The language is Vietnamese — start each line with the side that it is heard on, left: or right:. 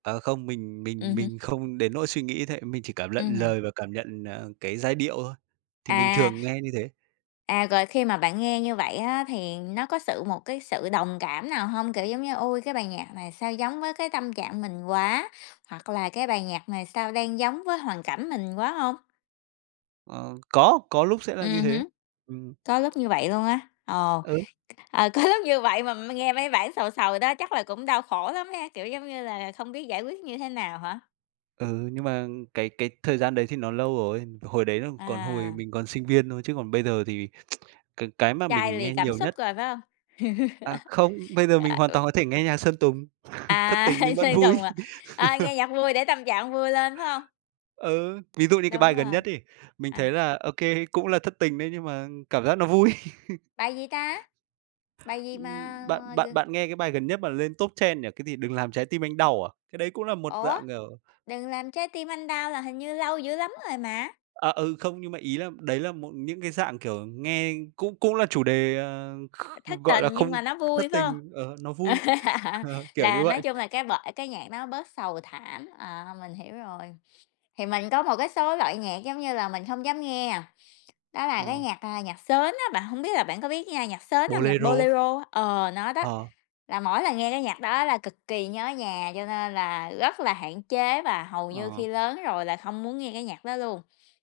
right: Ờ, không, mình mình
left: Ừm hứm.
right: mình không đến nỗi suy nghĩ thế, mình chỉ cảm lận
left: Ừm.
right: lời và cảm nhận, à, cái giai điệu thôi. Thì mình
left: À!
right: thường nghe như thế.
left: À, rồi, khi mà bạn nghe như vậy á thì nó có sự một cái sự đồng cảm nào hông? Kiểu, giống như: "Ôi, cái bài nhạc này sao giống với cái tâm trạng mình quá!" hoặc là "Cái bài nhạc này sao đang giống với hoàn cảnh mình quá." hông?
right: Ờ, có, có lúc sẽ là như
left: Ừm
right: thế.
left: hứm.
right: Ừm.
left: Có lúc như vậy luôn á. Ồ!
right: Ừ.
left: Ờ có lúc như vậy mà nghe mấy bản sầu sầu đó, chắc là cũng đau khổ lắm ha? Kiểu, giống như là không biết giải quyết như thế nào hả?
right: Ừ, nhưng mà cái cái thời gian đấy thì nó lâu rồi, hồi đấy là còn hồi
left: À!
right: mình còn sinh viên thôi, chứ còn bây giờ thì cái cái mà
left: Chai
right: mình
left: lì
right: nghe
left: cảm
right: nhiều
left: xúc
right: nhất
left: rồi phải hông?
right: À, không, bây giờ mình
left: À,
right: hoàn
left: ừ.
right: toàn có thể nghe nhạc Sơn Tùng, thất
left: À!
right: tình nhưng vẫn
left: Sơn
right: vui.
left: Tùng à? Ờ, nghe nhạc vui để tâm trạng vui lên phải hông?
right: Ừ, ví dụ đi cái
left: Đúng
right: bài gần
left: rồi,
right: nhất ấy, mình thấy
left: à.
right: là OK, cũng là thất tình đấy nhưng mà cảm giác nó vui.
left: Bài gì ta? Bài gì mà
right: Ưm, bạn bạn
left: gừ
right: bạn nghe cái bài gần nhất mà lên top trend nhỉ, cái gì? "Đừng Làm Trái Tim Anh Đau" à? Cái đấy cũng là một
left: Ủa,
right: dạng, kiểu
left: "Đừng Làm Trái Tim Anh Đau" là hình như lâu dữ lắm rồi mà?
right: À, ừ, không, nhưng mà, ý là, đấy là một những cái dạng kiểu nghe cũng cũng là chủ đề, ờ, kh
left: Thất
right: gọi là,
left: tình
right: không
left: nhưng mà nó
right: thất
left: vui, phải hông?
right: tình, ờ, nó vui, ờ, kiểu
left: Là
right: như
left: nói
right: vậy.
left: chung là cái bởi cái nhạc nó bớt sầu thảm, à, mình hiểu rồi. Thì mình có một cái số loại nhạc giống như là mình không dám nghe, đó là cái
right: Ờ.
left: nhạc, à, nhạc sến á, bạn hông biết là bạn có biết nghe nhạc sến hông? Nhạc
right: Bolero.
left: Bolero á ờ, nó đó.
right: Ờ.
left: Là mỗi lần nghe cái nhạc đó là cực kỳ nhớ nhà, cho nên là rất là hạn chế và hầu như
right: Ờ.
left: khi lớn rồi là không muốn nghe cái nhạc đó luôn.